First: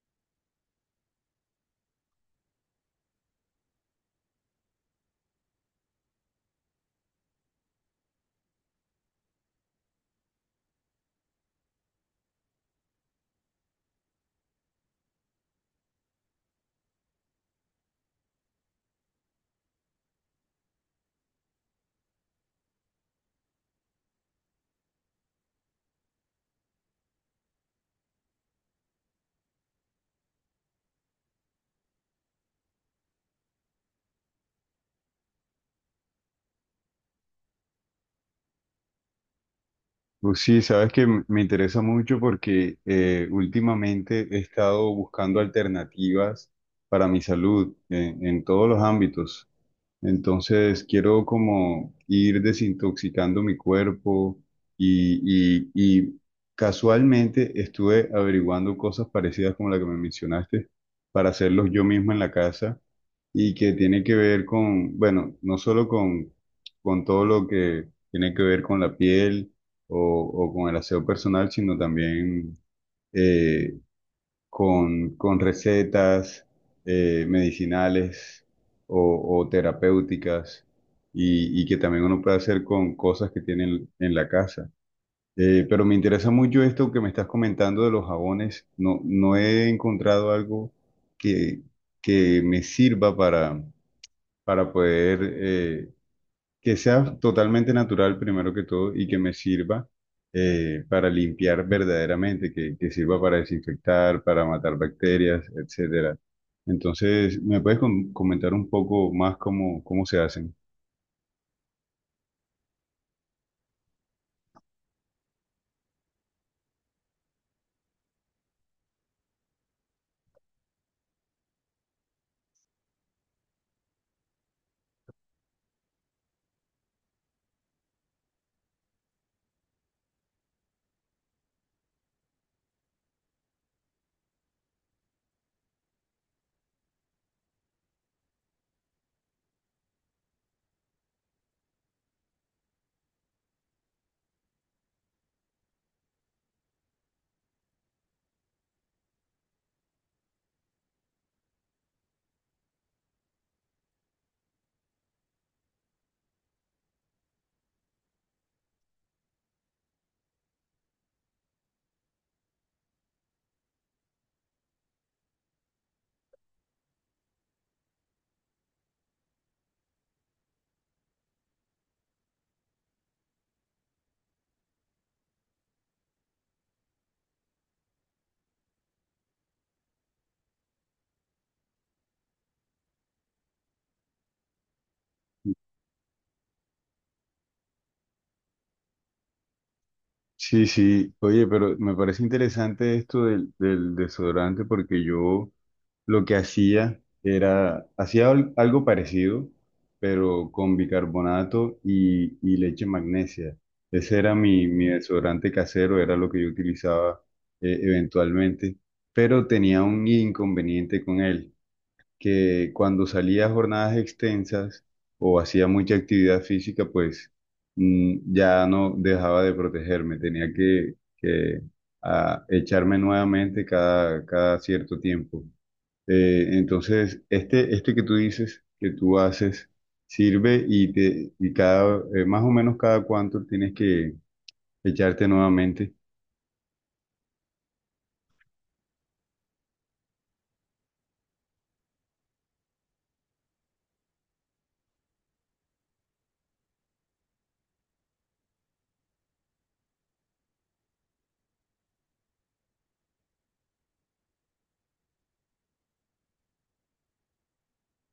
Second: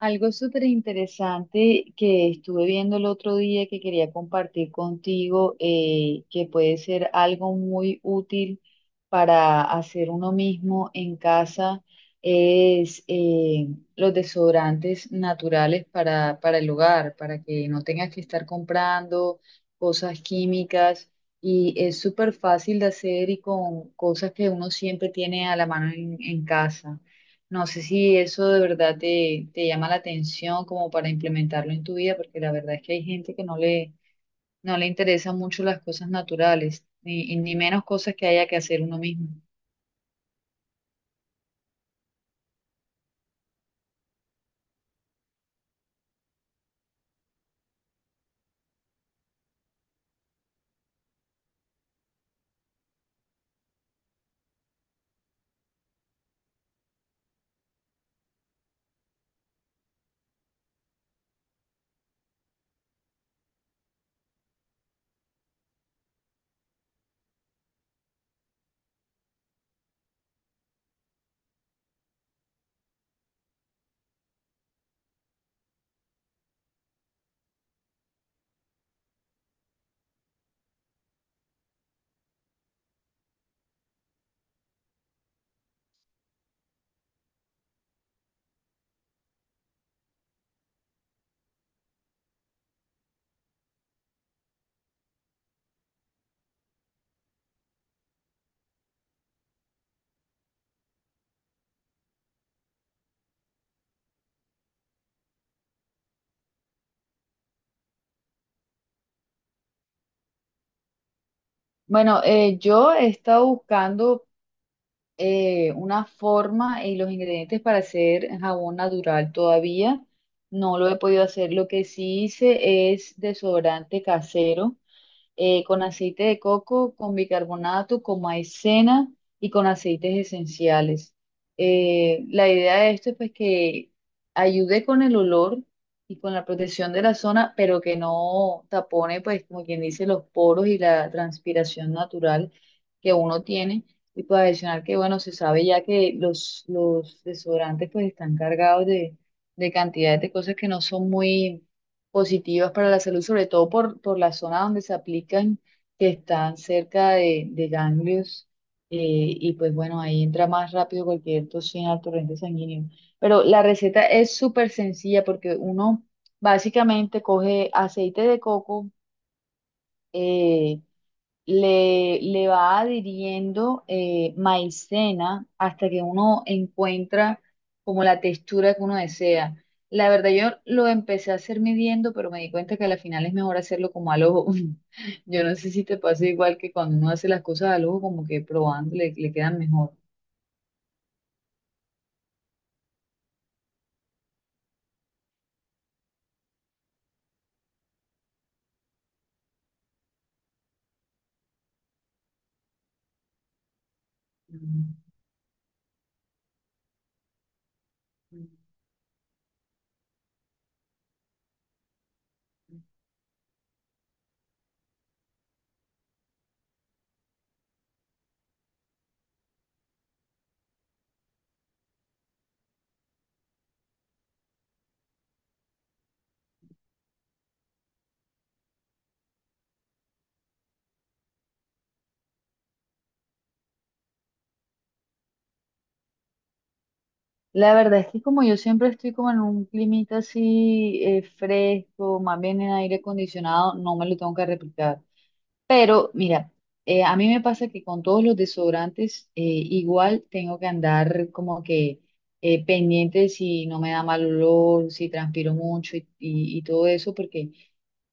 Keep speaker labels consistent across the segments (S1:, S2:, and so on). S1: Algo súper interesante que estuve viendo el otro día que quería compartir contigo, que puede ser algo muy útil para hacer uno mismo en casa, es los desodorantes naturales para el hogar, para que no tengas que estar comprando cosas químicas. Y es súper fácil de hacer y con cosas que uno siempre tiene a la mano en casa. No sé si eso de verdad te llama la atención como para implementarlo en tu vida, porque la verdad es que hay gente que no le interesan mucho las cosas naturales, ni, y ni menos cosas que haya que hacer uno mismo.
S2: Pues sí, sabes que me interesa mucho porque últimamente he estado buscando alternativas para mi salud en todos los ámbitos. Entonces quiero como ir desintoxicando mi cuerpo y casualmente estuve averiguando cosas parecidas como la que me mencionaste para hacerlos yo mismo en la casa y que tiene que ver con, bueno, no solo con todo lo que tiene que ver con la piel o con el aseo personal, sino también eh, con recetas medicinales o terapéuticas y que también uno puede hacer con cosas que tienen en la casa. Pero me interesa mucho esto que me estás comentando de los jabones. No, no he encontrado algo que, que me sirva para poder que sea totalmente natural primero que todo y que me sirva para limpiar verdaderamente, que sirva para desinfectar, para matar bacterias, etcétera. Entonces, ¿me puedes comentar un poco más cómo, cómo se hacen?
S1: Bueno, yo he estado buscando una forma y los ingredientes para hacer jabón natural todavía. No lo he podido hacer. Lo que sí hice es desodorante casero con aceite de coco, con bicarbonato, con maicena y con aceites esenciales. La idea de esto es pues que ayude con el olor y con la protección de la zona, pero que no tapone, pues como quien dice, los poros y la transpiración natural que uno tiene. Y pues adicional que, bueno, se sabe ya que los desodorantes pues están cargados de cantidades de cosas que no son muy positivas para la salud, sobre todo por la zona donde se aplican, que están cerca de ganglios, y pues bueno, ahí entra más rápido cualquier toxina al torrente sanguíneo. Pero la receta es súper sencilla porque uno básicamente coge aceite de coco, eh, le va adhiriendo maicena hasta que uno encuentra como la textura que uno desea. La verdad, yo lo empecé a hacer midiendo, pero me di cuenta que al final es mejor hacerlo como al ojo. Yo no sé si te pasa igual que cuando uno hace las cosas al ojo, como que probando le quedan mejor.
S2: Sí, sí, oye, pero me parece interesante esto del, del desodorante porque yo lo que hacía era, hacía algo parecido, pero con bicarbonato y leche magnesia. Ese era mi, mi
S1: Mm.
S2: desodorante casero, era lo que yo utilizaba eventualmente, pero tenía un inconveniente con él que cuando salía a jornadas extensas o hacía mucha actividad física, pues ya no dejaba de protegerme, tenía que echarme nuevamente cada, cada cierto tiempo. Entonces, este que tú dices, que tú haces, sirve y, te, y cada, más o menos cada cuánto tienes que echarte nuevamente.
S1: La verdad es que como yo siempre estoy como en un climita así fresco, más bien en aire acondicionado, no me lo tengo que replicar. Pero mira, a mí me pasa que con todos los desodorantes igual tengo que andar como que pendiente si no me da mal olor, si transpiro mucho y todo eso, porque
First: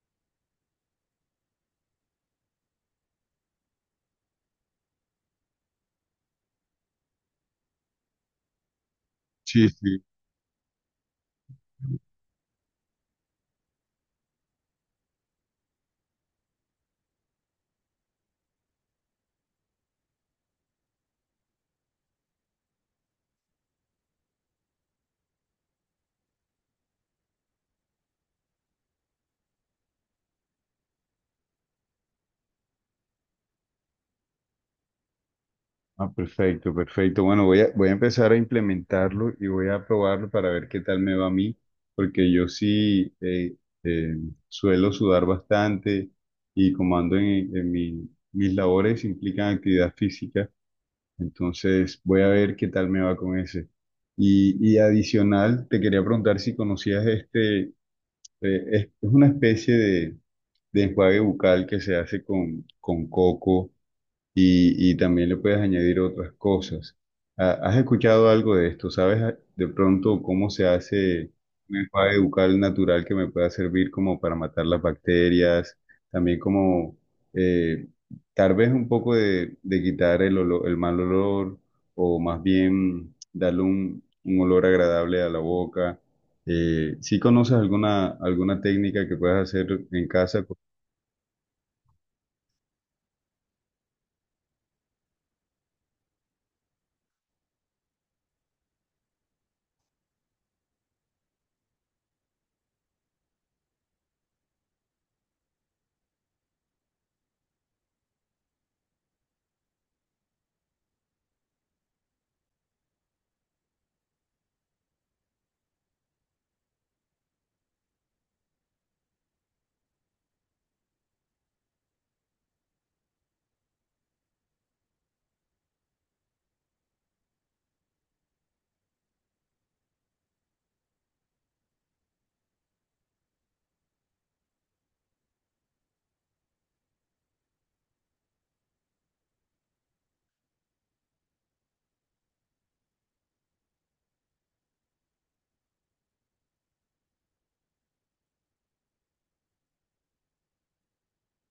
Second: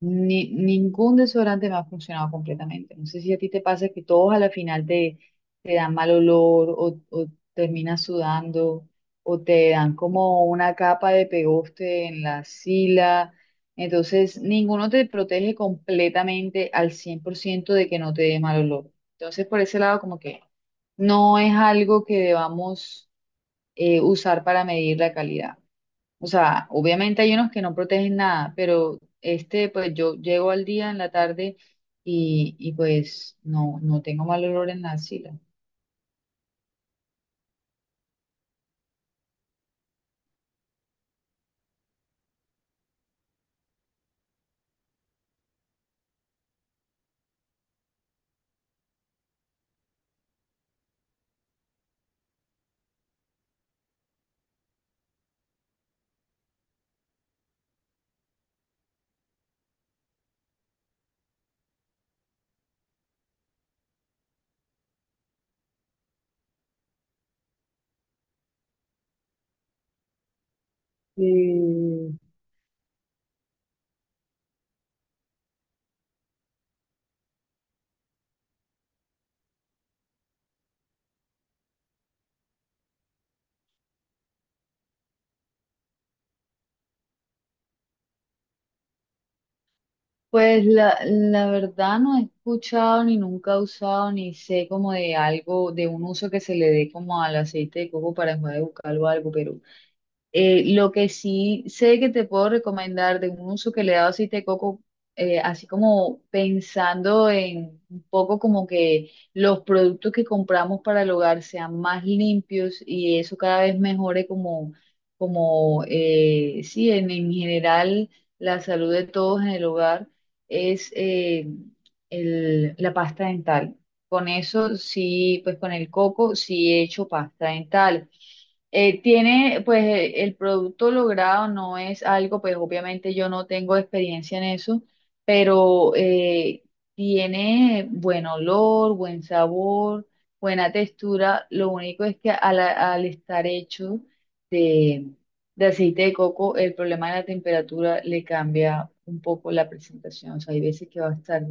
S1: ni, ningún desodorante me ha funcionado completamente. No sé si a ti te pasa que todos a la final te dan mal olor o terminas sudando o
S2: Sí,
S1: te dan
S2: sí.
S1: como una capa de pegoste en la sila. Entonces, ninguno te protege completamente al 100% de que no te dé mal olor. Entonces, por ese lado, como que no es algo que debamos usar para medir la calidad. O sea, obviamente hay unos que no protegen nada, pero este, pues yo llego al día en la tarde y pues no tengo mal olor en la axila.
S2: Ah, perfecto, perfecto. Bueno, voy a, voy a empezar a implementarlo y voy a probarlo para ver qué tal me va a mí, porque yo sí eh, suelo sudar bastante y como ando en mis labores implican actividad física, entonces voy a ver qué tal me va con ese. Y adicional, te quería preguntar si conocías este, es una especie de enjuague bucal que se hace con coco y también le puedes añadir otras cosas. Ah, ¿has escuchado algo de esto? ¿Sabes ah, de pronto cómo se hace un
S1: Mm.
S2: enjuague bucal natural que me pueda servir como para matar las bacterias? También como eh, tal vez un poco de quitar el olor- el mal olor o más bien darle un olor agradable a la boca. ¿Sí conoces alguna, alguna técnica que puedas hacer en casa?
S1: Pues la verdad no he escuchado ni nunca he usado ni sé como de algo, de un uso que se le dé como al aceite de coco para enjuague bucal o algo, pero lo que sí sé que te puedo recomendar de un uso que le he dado aceite de coco, así como pensando en un poco como que los productos que compramos para el hogar sean más limpios y eso cada vez mejore como, como sí, en general la salud de todos en el hogar, es la pasta dental. Con eso sí, pues con el coco sí he hecho pasta dental tiene, pues el producto logrado no es algo, pues obviamente yo no tengo experiencia en eso, pero tiene buen olor, buen sabor, buena textura. Lo único es que al estar hecho de, de aceite de coco, el problema de la temperatura le cambia un poco la presentación. O sea, hay veces que va a estar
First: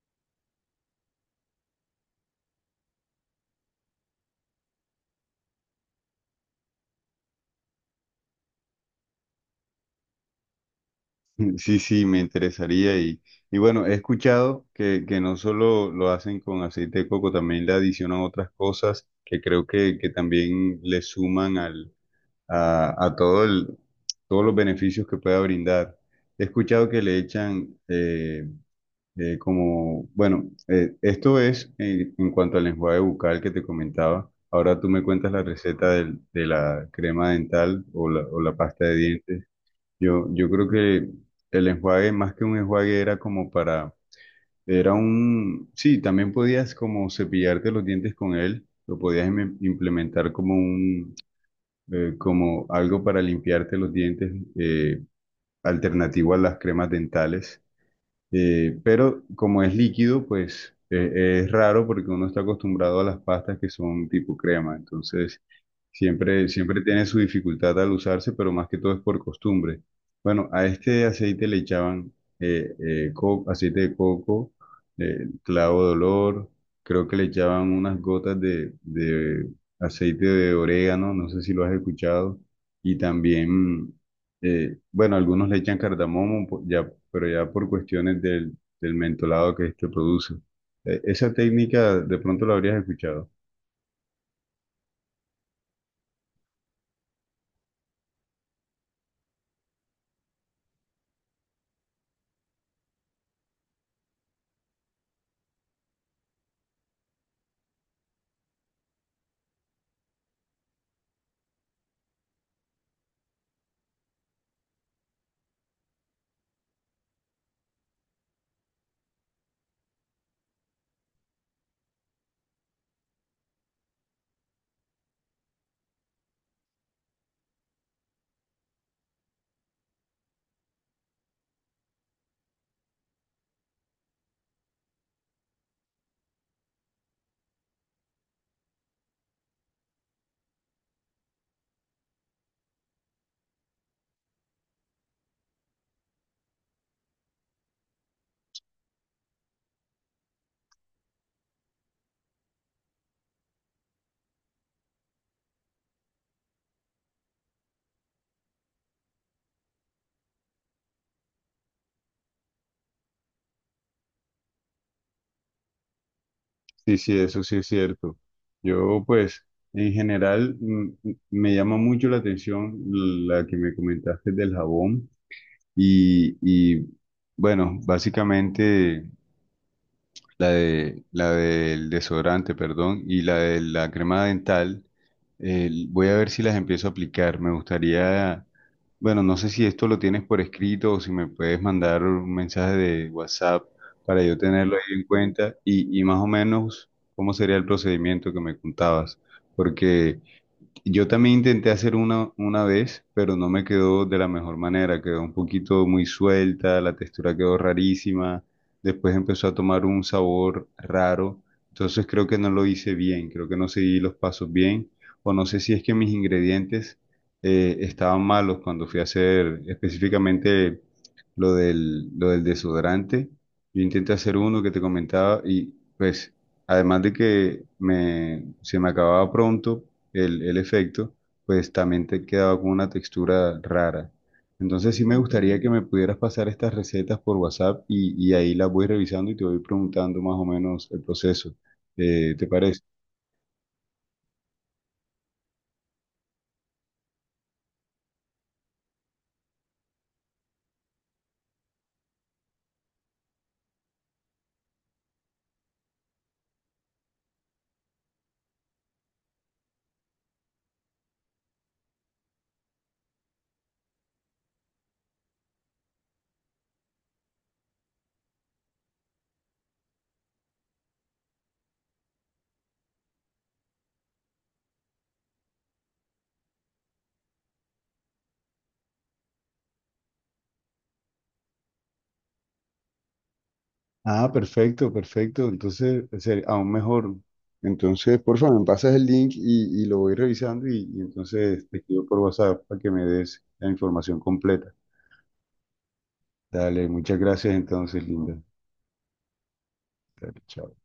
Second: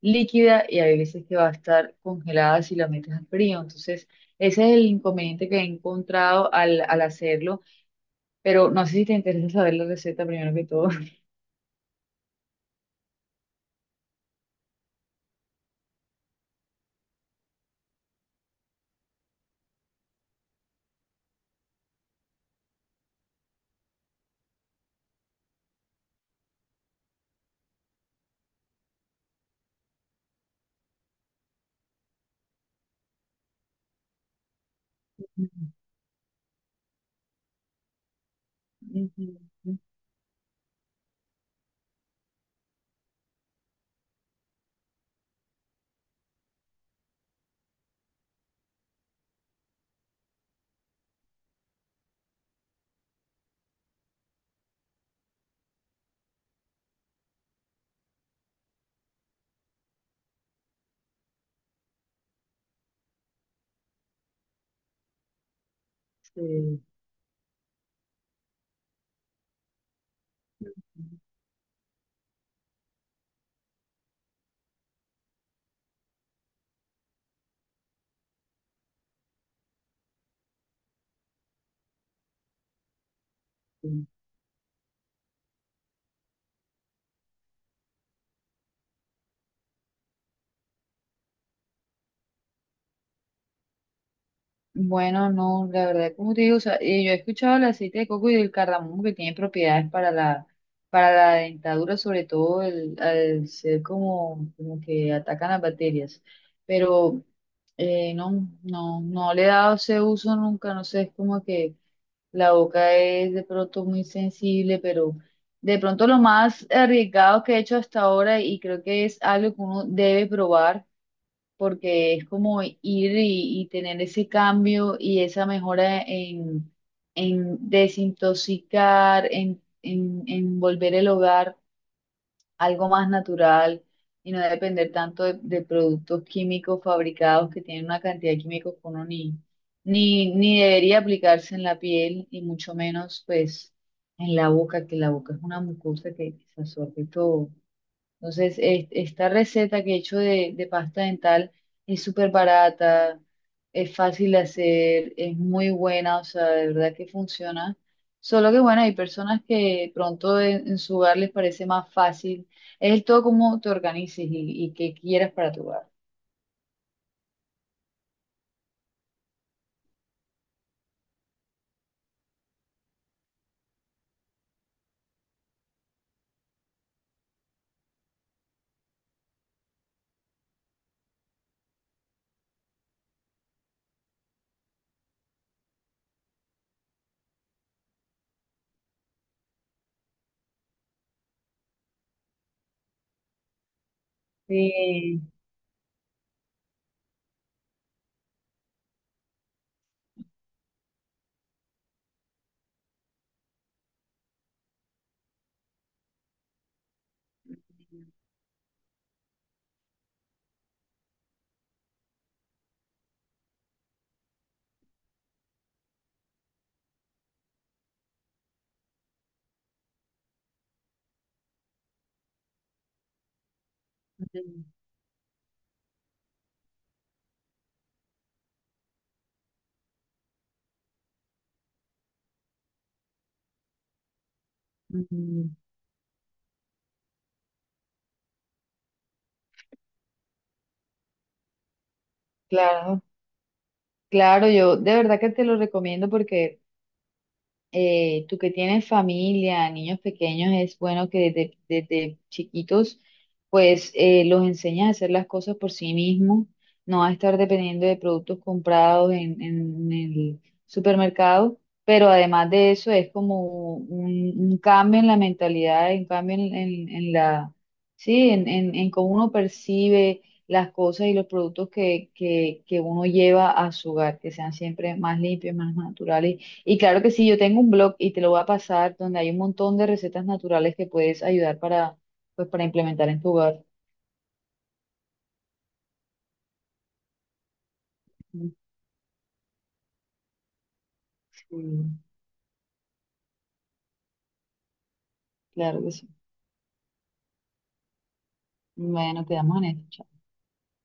S1: líquida y hay veces que va a estar congelada si la metes al frío. Entonces, ese es el inconveniente que he encontrado al hacerlo, pero no sé si te interesa saber la receta primero que todo.
S2: Sí, sí, me interesaría y bueno, he escuchado que no solo lo hacen con aceite de coco, también le adicionan otras cosas que creo que también le suman al, a todo el, todos los beneficios que pueda brindar. He escuchado que le echan como, bueno, esto es en cuanto al enjuague bucal que te comentaba. Ahora tú me cuentas la receta de la crema dental o la pasta de
S1: Ujú,
S2: dientes. Yo creo que el enjuague, más que un enjuague, era como para, era un, sí, también podías como cepillarte los dientes con él, lo podías implementar como un, como algo para limpiarte los dientes, eh, alternativo a las cremas dentales. Pero como es líquido, pues es raro porque uno está acostumbrado a las pastas que son tipo crema. Entonces, siempre, siempre
S1: sí,
S2: tiene su dificultad al usarse, pero más que todo es por costumbre. Bueno, a este aceite le echaban aceite de coco, clavo de olor, creo que le echaban unas gotas de aceite de orégano, no sé si lo has escuchado, y también
S1: sí.
S2: bueno, algunos le echan cardamomo, ya, pero ya por cuestiones del, del mentolado que este produce. Esa técnica de pronto la habrías escuchado.
S1: Bueno, no, la verdad, como te digo, o sea, yo he escuchado el aceite de coco y el cardamomo que tienen propiedades para para la dentadura, sobre todo el, al ser como, como que atacan las bacterias, pero no le he dado ese uso nunca, no sé, es como que la boca es de pronto muy sensible, pero de pronto lo más arriesgado que he hecho hasta ahora y creo que es algo que uno debe probar porque es como ir y tener ese cambio y esa mejora en desintoxicar, en volver el hogar algo más natural y no depender tanto de productos químicos fabricados que tienen una cantidad de químicos que uno ni debería aplicarse en la piel y mucho menos pues en la boca, que la boca es una mucosa que se absorbe todo. Entonces, esta receta que he hecho de pasta dental es súper barata, es fácil de hacer, es muy buena, o sea, de verdad que funciona. Solo que, bueno, hay personas que pronto en su hogar les parece más fácil. Es el todo como te organices y qué quieras para tu hogar.
S2: Sí, sí, eso sí es cierto. Yo, pues, en general me llama mucho la atención la que me comentaste del jabón y bueno, básicamente la de, la del desodorante, perdón, y la de la crema dental. Eh, voy a ver si las empiezo a aplicar. Me gustaría, bueno, no sé si esto lo tienes por escrito o si me puedes mandar un mensaje de WhatsApp para yo tenerlo ahí en
S1: Sí.
S2: cuenta y más o menos cómo sería el procedimiento que me contabas. Porque yo también intenté hacer una vez, pero no me quedó de la mejor manera. Quedó un poquito muy suelta, la textura quedó rarísima. Después empezó a tomar un sabor raro. Entonces creo que no lo hice bien, creo que no seguí los pasos bien. O no sé si es que mis ingredientes estaban malos cuando fui a hacer específicamente lo del desodorante. Yo intenté hacer uno
S1: Mm.
S2: que te comentaba y pues además de que me, se me acababa pronto el efecto, pues también te quedaba con una textura rara. Entonces sí me
S1: mm,
S2: gustaría que me pudieras pasar estas recetas por WhatsApp y ahí las voy revisando y te voy preguntando más o menos el proceso. ¿Te parece?
S1: Claro, claro, yo de verdad que te lo recomiendo porque tú que tienes familia, niños pequeños, es bueno que desde chiquitos pues los enseñes a hacer las cosas por sí mismos, no a estar dependiendo de productos comprados en el supermercado, pero además de eso es como un cambio en la mentalidad, un cambio en, en la, sí, en cómo uno percibe las cosas y los productos que uno lleva a su hogar, que sean siempre más limpios, más naturales y claro que sí, yo tengo un blog y te lo voy a pasar donde hay un montón de recetas naturales que puedes ayudar para, pues, para implementar en tu hogar.
S2: Ah, perfecto, perfecto. Entonces, aún mejor. Entonces, por favor, me pasas el link y lo voy revisando y
S1: Sí,
S2: entonces te escribo por WhatsApp para que me des la información completa.
S1: claro que sí.
S2: Dale, muchas gracias entonces, Linda.
S1: Bueno, quedamos en esto. Chao.
S2: Dale, chao.